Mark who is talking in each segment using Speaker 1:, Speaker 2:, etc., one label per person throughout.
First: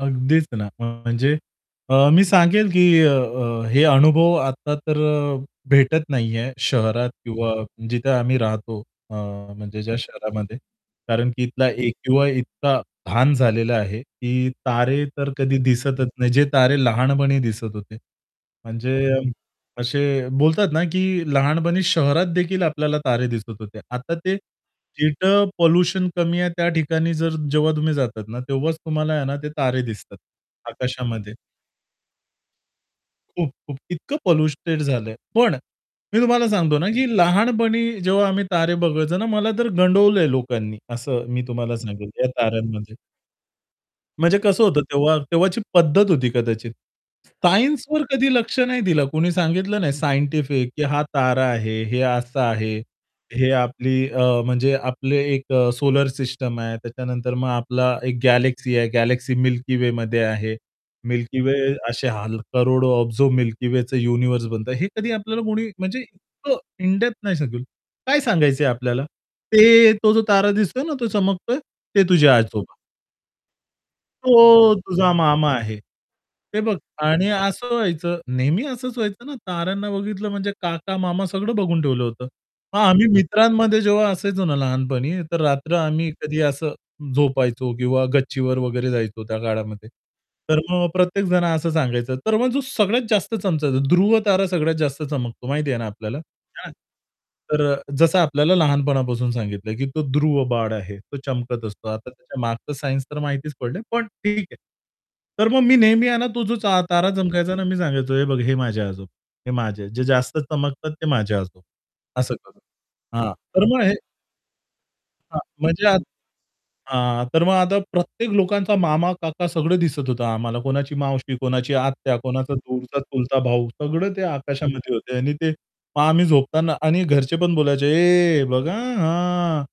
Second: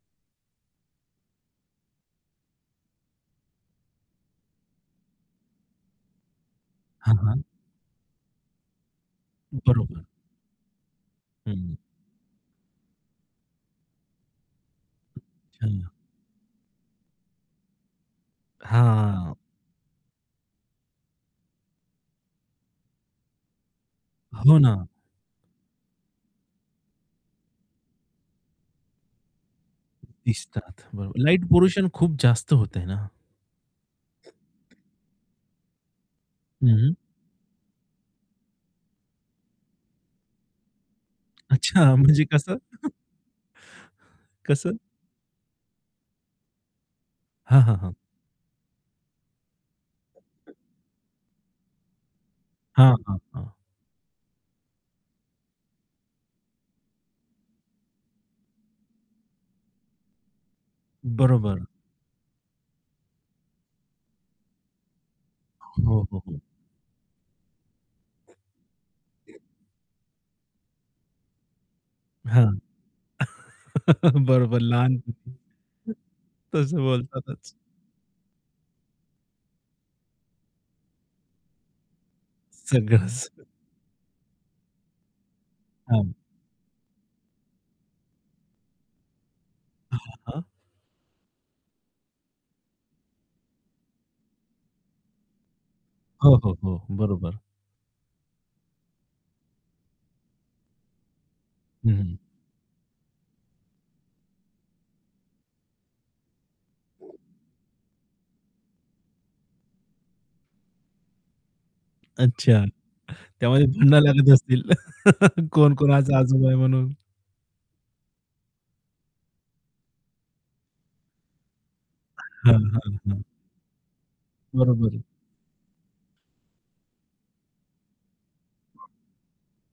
Speaker 1: अगदीच ना अ, म्हणजे अ, मी सांगेल, की अ, अ, हे अनुभव आता, तर अ, भेटत नाहीये शहरात
Speaker 2: हां, हां.
Speaker 1: किंवा जिथे आम्ही राहतो अ, म्हणजे ज्या
Speaker 2: बरोबर.
Speaker 1: शहरामध्ये. कारण की इथला
Speaker 2: हं.
Speaker 1: ए-क्यू-आय इतका धान झालेला आहे, की तारे तर कधी
Speaker 2: अच्छा.
Speaker 1: दिसतच नाहीत, जे तारे लहानपणी दिसत होते. म्हणजे
Speaker 2: हां.
Speaker 1: असे बोलतात ना, की लहानपणी शहरात देखील आपल्याला तारे दिसत होते. आता ते,
Speaker 2: हो ना.
Speaker 1: जिथं पोल्युशन कमी आहे, त्या ठिकाणी जर जेव्हा तुम्ही जातात ना, तेव्हाच तुम्हाला आहे ना ते तारे दिसतात,
Speaker 2: दिसतात बरोबर.
Speaker 1: आकाशामध्ये.
Speaker 2: लाईट पोल्युशन खूप जास्त होतंय ना.
Speaker 1: खूप, खूप. इतकं पॉल्यूटेड झालंय. पण मी तुम्हाला सांगतो ना,
Speaker 2: हं.
Speaker 1: की लहानपणी जेव्हा आम्ही तारे बघायचो ना मला तर गंडवलंय लोकांनी असं मी तुम्हाला
Speaker 2: अच्छा,
Speaker 1: सांगेल
Speaker 2: म्हणजे
Speaker 1: या
Speaker 2: कसं?
Speaker 1: ताऱ्यांमध्ये. म्हणजे कसं
Speaker 2: कसं?
Speaker 1: होतं तेव्हा, तेव्हाची पद्धत होती कदाचित.
Speaker 2: हां, हां, हां.
Speaker 1: सायन्सवर कधी लक्ष नाही दिलं. कुणी सांगितलं नाही सायंटिफिक, की हा तारा आहे, हे असं आहे.
Speaker 2: हां, हां,
Speaker 1: हे
Speaker 2: हां.
Speaker 1: आपली अ, म्हणजे आपली 1 अ, सोलर सिस्टम आहे त्याच्यानंतर मग आपली 1 गॅलेक्सी आहे गॅलेक्सी मिल्की वेमध्ये आहे. मिल्की वे
Speaker 2: बरोबर.
Speaker 1: असे ह करोडो ऑब्झो मिल्की वेच युनिव्हर्स बनतं. हे कधी आपल्याला कोणी म्हणजे
Speaker 2: हो, हो, हो.
Speaker 1: इतकं इन डेप्थ नाही सांगेल. काय सांगायचंय आपल्याला? ते तो जो तारा दिसतोय ना तो चमकतोय ते तुझे
Speaker 2: हां.
Speaker 1: आजोबा.
Speaker 2: बरोबर
Speaker 1: तो
Speaker 2: लहान.
Speaker 1: तुझा मामा आहे. हे बघ
Speaker 2: तसं
Speaker 1: आणि
Speaker 2: बोलतातच.
Speaker 1: असं व्हायचं नेहमी असंच व्हायचं ना ताऱ्यांना बघितलं म्हणजे काका-मामा सगळं बघून ठेवलं होतं. मग आम्ही
Speaker 2: सगळंच.
Speaker 1: मित्रांमध्ये जेव्हा असायचो ना लहानपणी तर रात्र आम्ही
Speaker 2: हां.
Speaker 1: कधी असं झोपायचो किंवा गच्चीवर वगैरे जायचो त्या काळामध्ये.
Speaker 2: हां, हां.
Speaker 1: तर मग प्रत्येक जण असं सांगायचं तर मग जो सगळ्यात जास्त चमकायचा ध्रुव तारा सगळ्यात जास्त चमकतो माहिती आहे ना आपल्याला.
Speaker 2: हो, हो,
Speaker 1: [unintelligible]
Speaker 2: हो. बरोबर.
Speaker 1: तर अ, जसं आपल्याला लहानपणापासून सांगितलं, की तो ध्रुव बाळ आहे तो चमकत असतो. आता
Speaker 2: हं.
Speaker 1: त्याच्या मागचं सायन्स तर माहितीच पडलंय पण ठीक आहे. तर मग मी नेहमी आहे ना तो जो चा तारा चमकायचा आहे ना, मी सांगायचो, "हे बघ हे माझे आजोबा हे माझे जे जास्त चमकतात ते माझे आजोबा," असं. [unintelligible]
Speaker 2: अच्छा,
Speaker 1: हां, तर
Speaker 2: त्यामध्ये
Speaker 1: मग हे
Speaker 2: [unintelligible] लागत असतील.
Speaker 1: हां.
Speaker 2: कोण
Speaker 1: म्हणजे
Speaker 2: कोणाचा आजोबा आहे म्हणून?
Speaker 1: हां, तर मग आता प्रत्येक लोकांचा मामा-काका सगळं दिसत होतं आम्हाला कोणाची मावशी, कोणाची आत्या, कोणाचा
Speaker 2: हां, हां,
Speaker 1: दूरचा
Speaker 2: हां.
Speaker 1: चुलता भाऊ सगळं ते
Speaker 2: बरोबर
Speaker 1: आकाशामध्ये
Speaker 2: आहे.
Speaker 1: होते आणि ते मग आम्ही झोपताना आणि घरचे पण बोलायचे, "ए बघ आ हां,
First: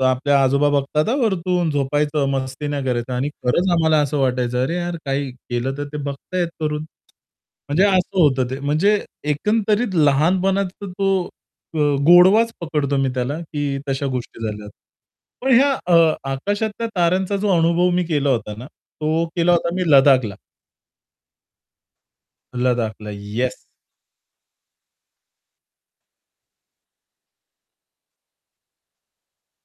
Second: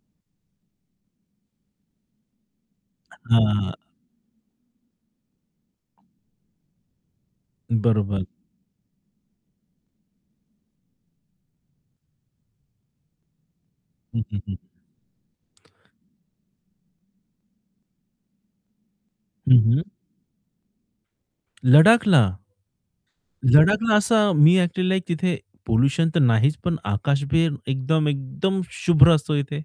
Speaker 1: तर आपल्या आजोबा बघतात आ, वरतून झोपायचं, मस्ती नाही करायचं." आणि खरंच
Speaker 2: हां.
Speaker 1: आम्हाला असं वाटायचं अरे, यार काही केलं तर ते बघताहेत वरून. म्हणजे असं
Speaker 2: बरोबर.
Speaker 1: होतं ते म्हणजे एकंदरीत लहानपणात तो अ, गोडवाच पकडतो मी त्याला, की तशा
Speaker 2: हं,
Speaker 1: गोष्टी
Speaker 2: हं, हं.
Speaker 1: झाल्या. पण ह्या अ, आकाशातल्या ताऱ्यांचा जो अनुभव मी केला होता ना तो केला
Speaker 2: हं,
Speaker 1: होता
Speaker 2: हं.
Speaker 1: मी लदाखला.
Speaker 2: लदाखला
Speaker 1: लदाखला, येस.
Speaker 2: लदाखला असा मी ॲक्चुअली लाइक तिथे पोल्युशन तर नाहीच पण आकाश बी एकदम, एकदम शुभ्र असतो इथे.